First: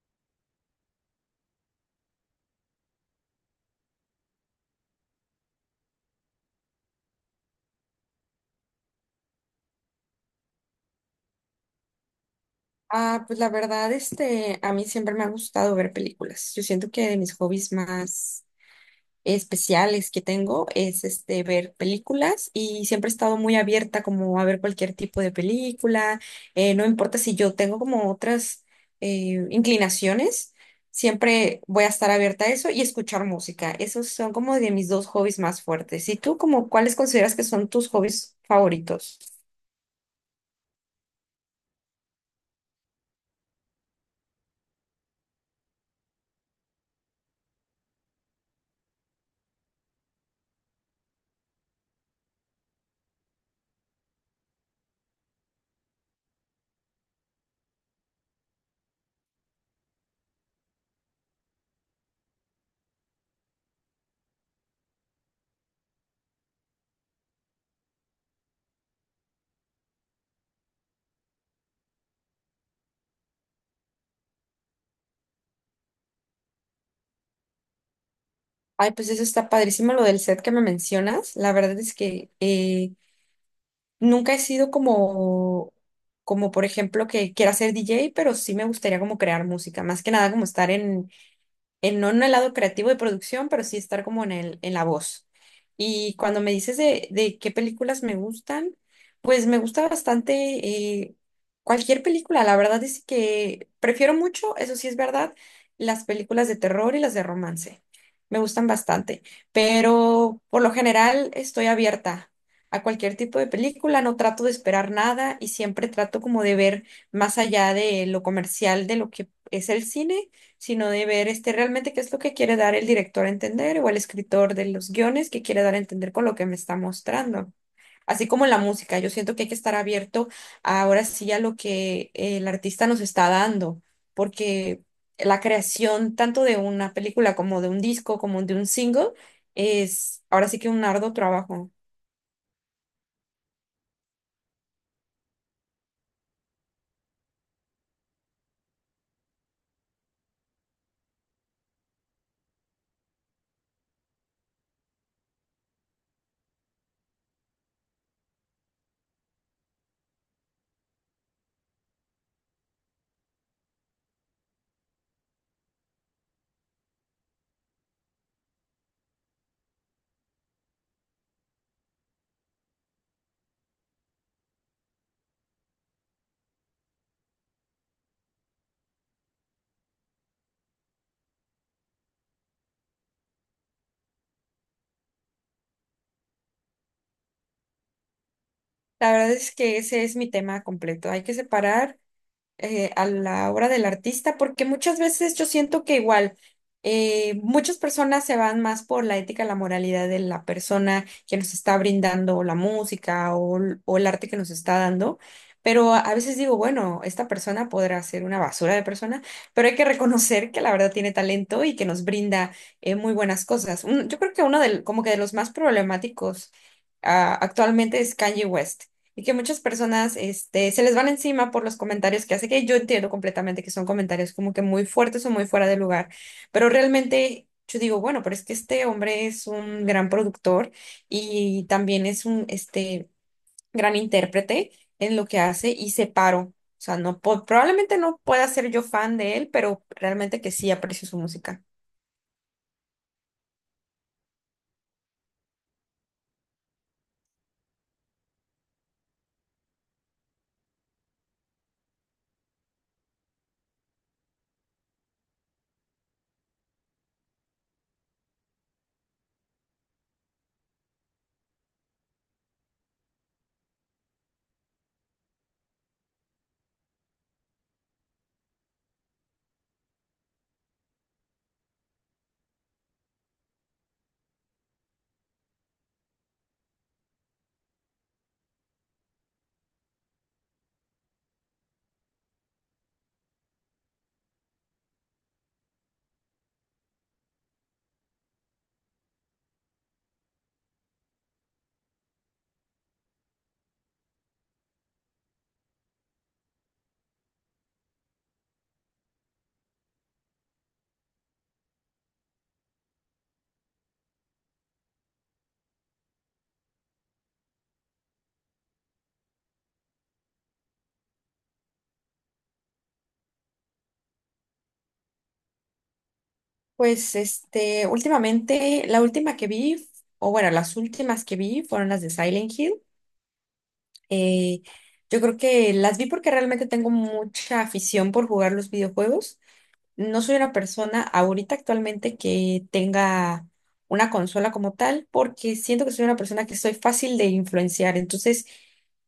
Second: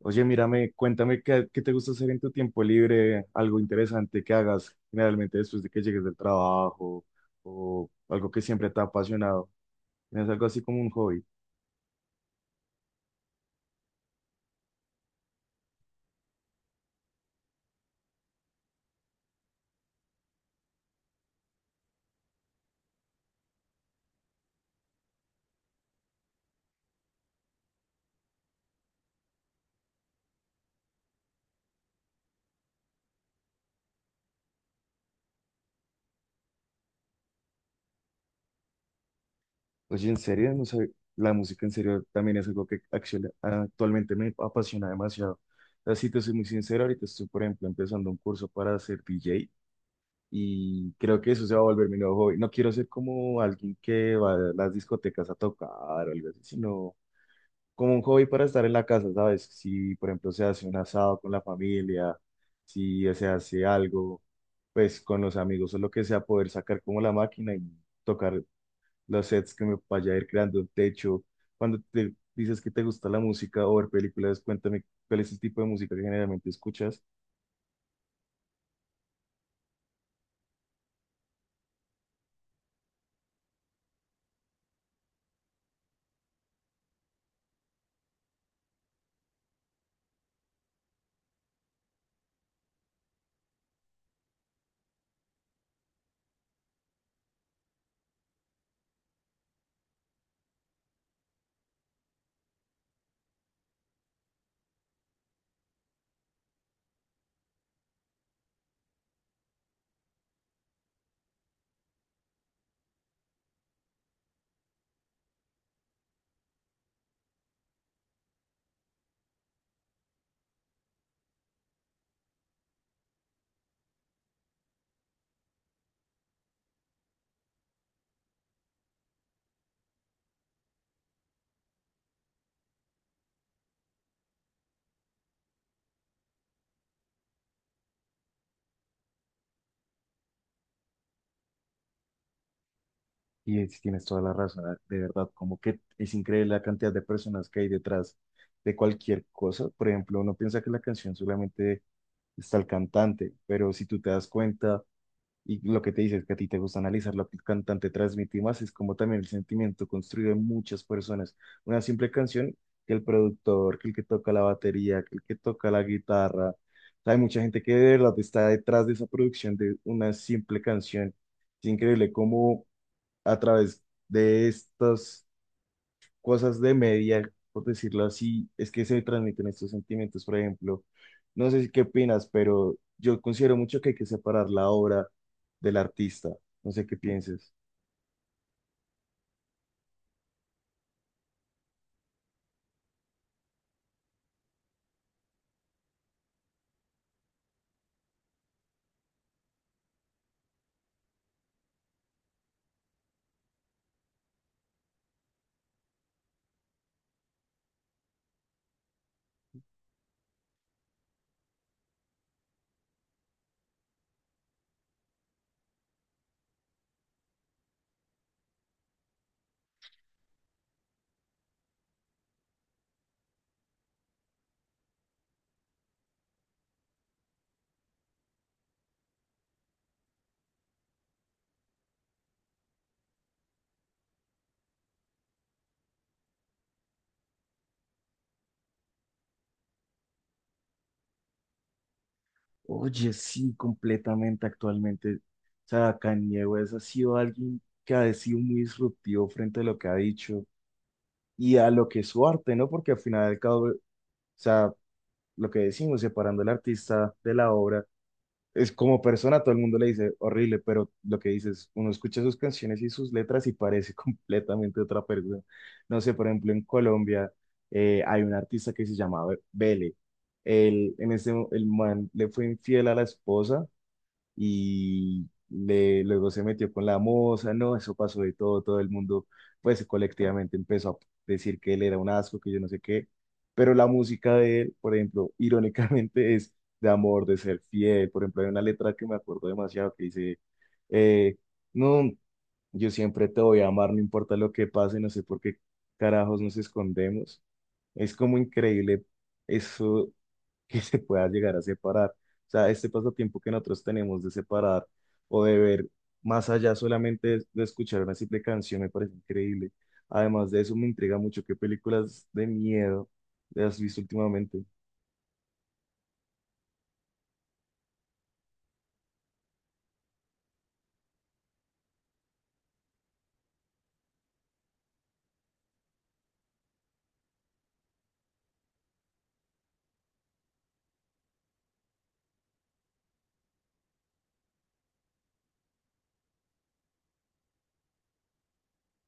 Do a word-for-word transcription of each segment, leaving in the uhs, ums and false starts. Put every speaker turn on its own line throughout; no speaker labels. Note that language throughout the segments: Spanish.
Oye, mírame, cuéntame qué, qué te gusta hacer en tu tiempo libre, algo interesante que hagas generalmente después de que llegues del trabajo o algo que siempre te ha apasionado. ¿Tienes algo así como un hobby?
Ah, pues la verdad, este, a mí siempre me ha gustado ver películas. Yo siento que de mis hobbies más especiales que tengo es este ver películas y siempre he estado muy abierta como a ver cualquier tipo de película. Eh, no importa si yo tengo como otras eh, inclinaciones, siempre voy a estar abierta a eso y escuchar música. Esos son como de mis dos hobbies más fuertes. ¿Y tú como cuáles consideras que son tus hobbies favoritos?
Oye, en serio, no sé, la música en serio también es algo que acciona- actualmente me apasiona demasiado. Así te soy muy sincero, ahorita estoy, por ejemplo, empezando un curso para ser D J y creo que eso se va a volver mi nuevo hobby. No quiero ser como alguien que va a las discotecas a tocar o algo así, sino como un hobby para estar en la casa, ¿sabes? Si, por ejemplo, se hace un asado con la familia, si se hace algo, pues con los amigos o lo que sea, poder sacar como la máquina y tocar los sets que me vaya a ir creando, de techo. Cuando te dices que te gusta la música o ver películas, cuéntame cuál es el tipo de música que generalmente escuchas.
Ay, pues eso está padrísimo lo del set que me mencionas. La verdad es que eh, nunca he sido como, como por ejemplo, que quiera ser D J, pero sí me gustaría como crear música, más que nada como estar en, en- no en el lado creativo de producción, pero sí estar como en el, en la voz. Y cuando me dices de, de qué películas me gustan, pues me gusta bastante eh, cualquier película. La verdad es que prefiero mucho, eso sí es verdad, las películas de terror y las de romance. Me gustan bastante, pero por lo general estoy abierta a cualquier tipo de película, no trato de esperar nada y siempre trato como de ver más allá de lo comercial, de lo que es el cine, sino de ver este, realmente qué es lo que quiere dar el director a entender o el escritor de los guiones que quiere dar a entender con lo que me está mostrando. Así como en la música, yo siento que hay que estar abierto ahora sí a lo que el artista nos está dando, porque la creación tanto de una película como de un disco, como de un single, es ahora sí que un arduo trabajo.
Y es- tienes toda la razón, ah, de verdad, como que es increíble la cantidad de personas que hay detrás de cualquier cosa. Por ejemplo, uno piensa que la canción solamente está el cantante, pero si tú te das cuenta y lo que te dices que a ti te gusta analizar lo que el cantante transmite y más, es como también el sentimiento construido en muchas personas. Una simple canción que el productor, que el que toca la batería, que el que toca la guitarra. Hay mucha gente que de verdad está detrás de esa producción de una simple canción. Es increíble cómo a través de estos cosas de media, por decirlo así, es que se transmiten estos sentimientos. Por ejemplo, no sé si qué opinas, pero yo considero mucho que hay que separar la obra del artista. No sé qué pienses.
La verdad es que ese es mi tema completo. Hay que separar eh, a la obra del artista, porque muchas veces yo siento que igual eh, muchas personas se van más por la ética, la moralidad de la persona que nos está brindando la música o, l- o el arte que nos está dando. Pero a a veces digo, bueno, esta persona podrá ser una basura de persona, pero hay que reconocer que la verdad tiene talento y que nos brinda eh, muy buenas cosas. Un- yo creo que uno del, como que de los más problemáticos ah, actualmente es Kanye West. Y que muchas personas, este, se les van encima por los comentarios que hace, que yo entiendo completamente que son comentarios como que muy fuertes o muy fuera de lugar, pero realmente yo digo, bueno, pero es que este hombre es un gran productor y también es un, este, gran intérprete en lo que hace y separo. O sea, no, po- probablemente no pueda ser yo fan de él, pero realmente que sí aprecio su música.
Oye, sí, completamente actualmente. O sea, Kanye West ha sido alguien que ha sido muy disruptivo frente a lo que ha dicho y a lo que es su arte, ¿no? Porque al final del cabo, o sea, lo que decimos, separando al artista de la obra, es como persona, todo el mundo le dice horrible, pero lo que dices, uno escucha sus canciones y sus letras y parece completamente otra persona. No sé, por ejemplo, en Colombia eh, hay un artista que se llamaba Bele. Él, en ese, el man le fue infiel a la esposa y le, luego se metió con la moza, no, eso pasó de todo, todo el mundo pues colectivamente empezó a decir que él era un asco, que yo no sé qué, pero la música de él, por ejemplo, irónicamente es de amor, de ser fiel. Por ejemplo, hay una letra que me acuerdo demasiado que dice, eh, no, yo siempre te voy a amar, no importa lo que pase, no sé por qué carajos nos escondemos. Es como increíble eso que se pueda llegar a separar. O sea, este pasatiempo que nosotros tenemos de separar o de ver más allá solamente de, de escuchar una simple canción me parece increíble. Además de eso, me intriga mucho qué películas de miedo has visto últimamente.
Pues, este, últimamente, la última que vi, o bueno, las últimas que vi fueron las de Silent Hill. Eh, yo creo que las vi porque realmente tengo mucha afición por jugar los videojuegos. No soy una persona ahorita actualmente que tenga una consola como tal, porque siento que soy una persona que soy fácil de influenciar. Entonces,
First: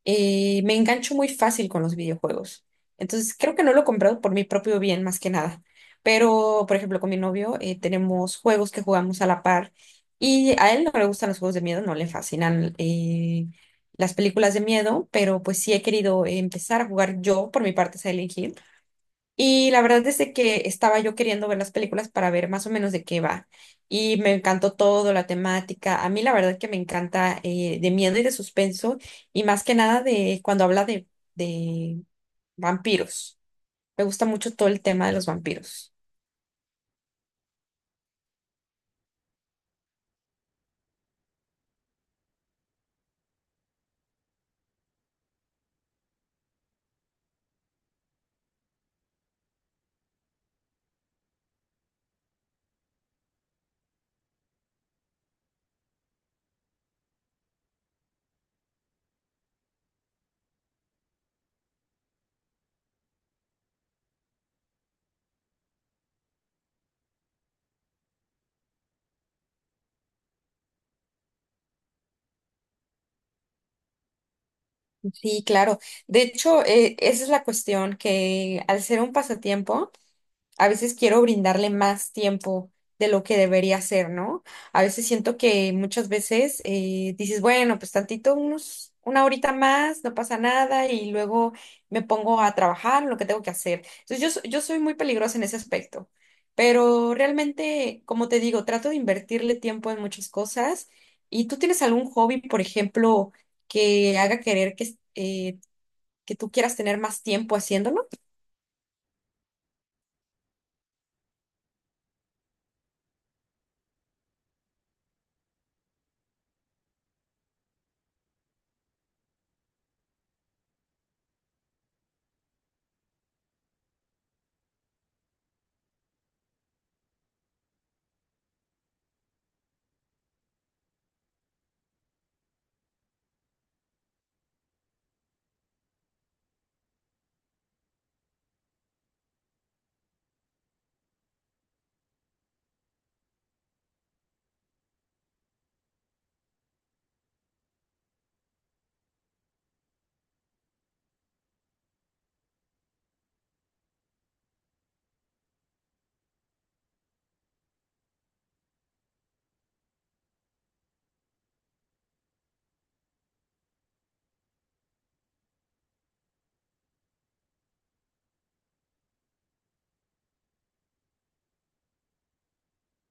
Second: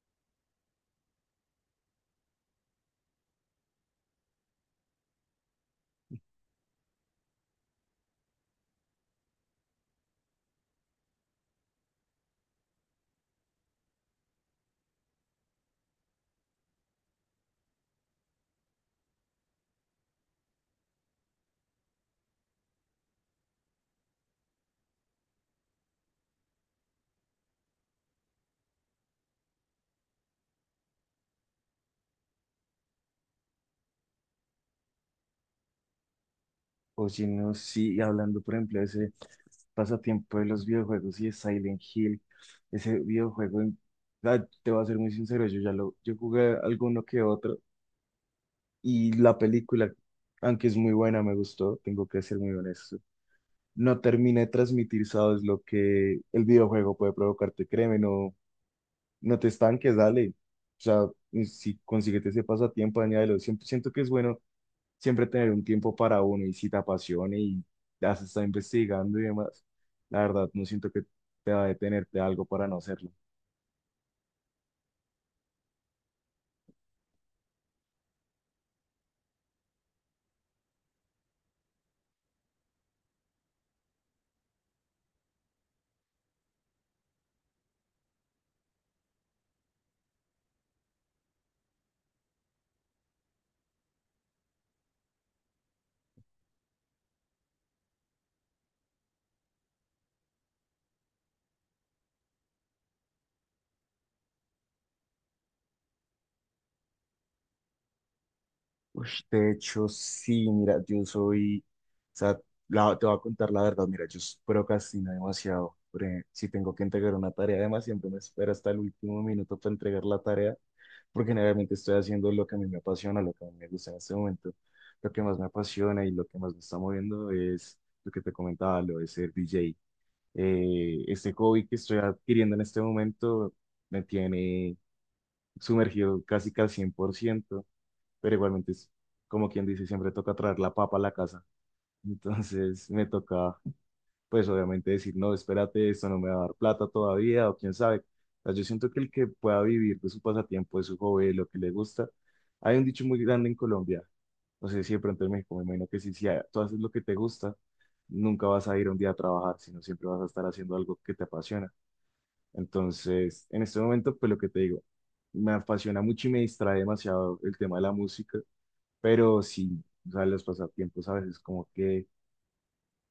eh, me engancho muy fácil con los videojuegos. Entonces, creo que no lo he comprado por mi propio bien, más que nada. Pero, por ejemplo, con mi novio eh, tenemos juegos que jugamos a la par y a él no le gustan los juegos de miedo, no le fascinan eh, las películas de miedo, pero pues sí he querido empezar a jugar yo por mi parte Silent Hill. Y la verdad es de que estaba yo queriendo ver las películas para ver más o menos de qué va. Y me encantó todo, la temática. A mí la verdad que me encanta eh, de miedo y de suspenso y más que nada de cuando habla de, de vampiros. Me gusta mucho todo el tema de los vampiros.
O si no, sí, hablando, por ejemplo, de ese pasatiempo de los videojuegos y de Silent Hill, ese videojuego, en- ah, te voy a ser muy sincero, yo ya lo, yo jugué alguno que otro y la película, aunque es muy buena, me gustó, tengo que ser muy honesto, no termina de transmitir, sabes, lo que el videojuego puede provocarte. Créeme, no, no te estanques, dale. O sea, si consíguete ese pasatiempo, añádelo. Siempre, siento que es bueno siempre tener un tiempo para uno y si te apasiona y has estado investigando y demás, la verdad, no siento que te va a detenerte algo para no hacerlo.
Sí, claro. De hecho, eh, esa es la cuestión que al ser un pasatiempo, a veces quiero brindarle más tiempo de lo que debería ser, ¿no? A veces siento que muchas veces eh, dices, bueno, pues tantito, unos, una horita más, no pasa nada, y luego me pongo a trabajar en lo que tengo que hacer. Entonces yo, so- yo soy muy peligrosa en ese aspecto, pero realmente, como te digo, trato de invertirle tiempo en muchas cosas. ¿Y tú tienes algún hobby, por ejemplo, que haga querer que, eh, que tú quieras tener más tiempo haciéndolo?
Ush, de hecho, sí, mira, yo soy, o sea, la- te voy a contar la verdad, mira, yo s- procrastino demasiado. Por ej- si tengo que entregar una tarea, además siempre me espero hasta el último minuto para entregar la tarea, porque generalmente estoy haciendo lo que a mí me apasiona, lo que a mí me gusta en este momento. Lo que más me apasiona y lo que más me está moviendo es lo que te comentaba, lo de ser D J. Eh, este hobby que estoy adquiriendo en este momento me tiene sumergido casi que al cien por ciento, pero igualmente es como quien dice, siempre toca traer la papa a la casa. Entonces me toca, pues obviamente decir, no, espérate, esto no me va a dar plata todavía, o quién sabe. O sea, yo siento que el que pueda vivir de su pasatiempo, de su hobby, de lo que le gusta, hay un dicho muy grande en Colombia, no sé si de pronto en México, me imagino que si, si a- tú haces lo que te gusta, nunca vas a ir un día a trabajar, sino siempre vas a estar haciendo algo que te apasiona. Entonces, en este momento, pues lo que te digo, me apasiona mucho y me distrae demasiado el tema de la música, pero sí, o sea, los pasatiempos a veces como que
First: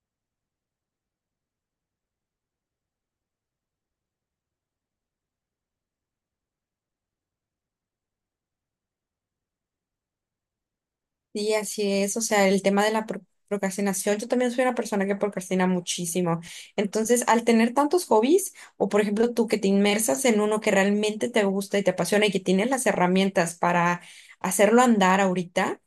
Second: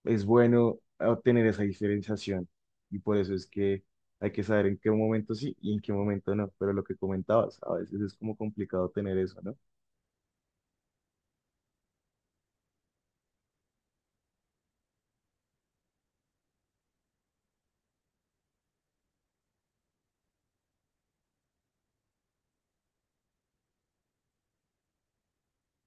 es bueno obtener esa diferenciación y por eso es que hay que saber en qué momento sí y en qué momento no, pero lo que comentabas, a veces es como complicado tener eso, ¿no?
Sí, así es. O sea, el tema de la pro- procrastinación, yo también soy una persona que procrastina muchísimo. Entonces, al tener tantos hobbies, o por ejemplo tú que te inmersas en uno que realmente te gusta y te apasiona y que tienes las herramientas para hacerlo andar ahorita,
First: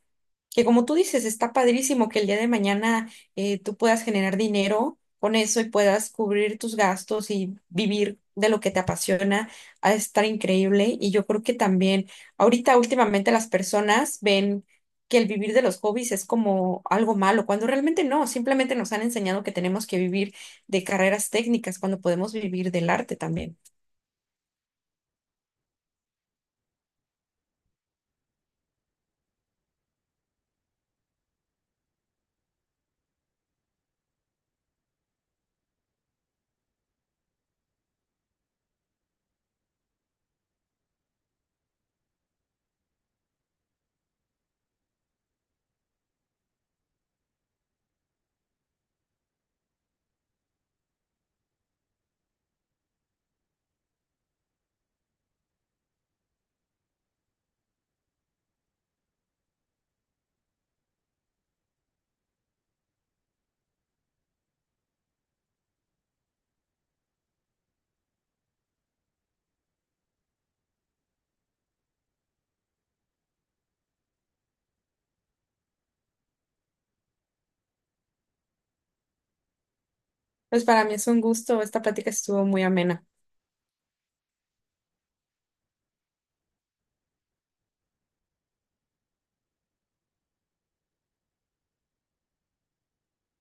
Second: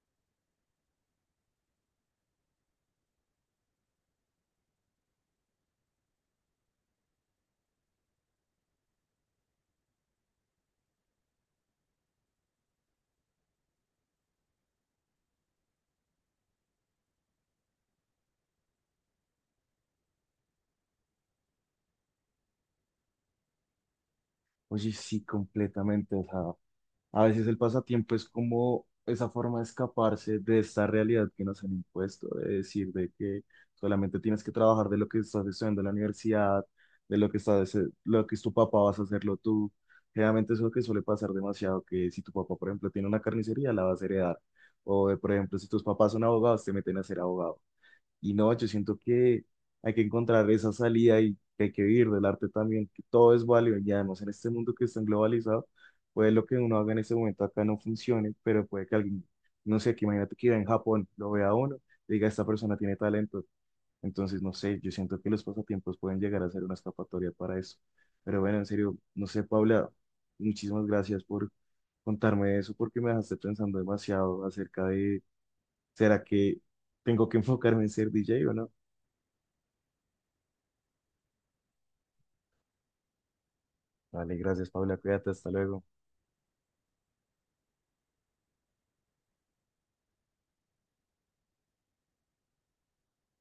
que como tú dices, está padrísimo que el día de mañana eh, tú puedas generar dinero con eso y puedas cubrir tus gastos y vivir de lo que te apasiona, ha de estar increíble. Y yo creo que también ahorita últimamente las personas ven que el vivir de los hobbies es como algo malo, cuando realmente no, simplemente nos han enseñado que tenemos que vivir de carreras técnicas, cuando podemos vivir del arte también.
Oye, sí, completamente, o sea, a veces el pasatiempo es como esa forma de escaparse de esta realidad que nos han impuesto, de decir de que solamente tienes que trabajar de lo que estás estudiando en la universidad, de lo que estás, eh, lo que es tu papá, vas a hacerlo tú. Generalmente eso es lo que suele pasar demasiado, que si tu papá, por ejemplo, tiene una carnicería, la vas a heredar. O, de, por ejemplo, si tus papás son abogados, te meten a ser abogado. Y no, yo siento que hay que encontrar esa salida y que hay que vivir del arte también, que todo es válido. Y además en este mundo que está globalizado, puede lo que uno haga en este momento acá no funcione, pero puede que alguien, no sé, que imagínate que viva en Japón, lo vea uno, diga, esta persona tiene talento. Entonces, no sé, yo siento que los pasatiempos pueden llegar a ser una escapatoria para eso. Pero bueno, en serio, no sé, Paula, muchísimas gracias por contarme eso, porque me dejaste pensando demasiado acerca de, ¿será que tengo que enfocarme en ser D J o no?
Pues para mí es un gusto, esta plática estuvo muy amena.
Vale, gracias, Paula. Cuídate, hasta luego.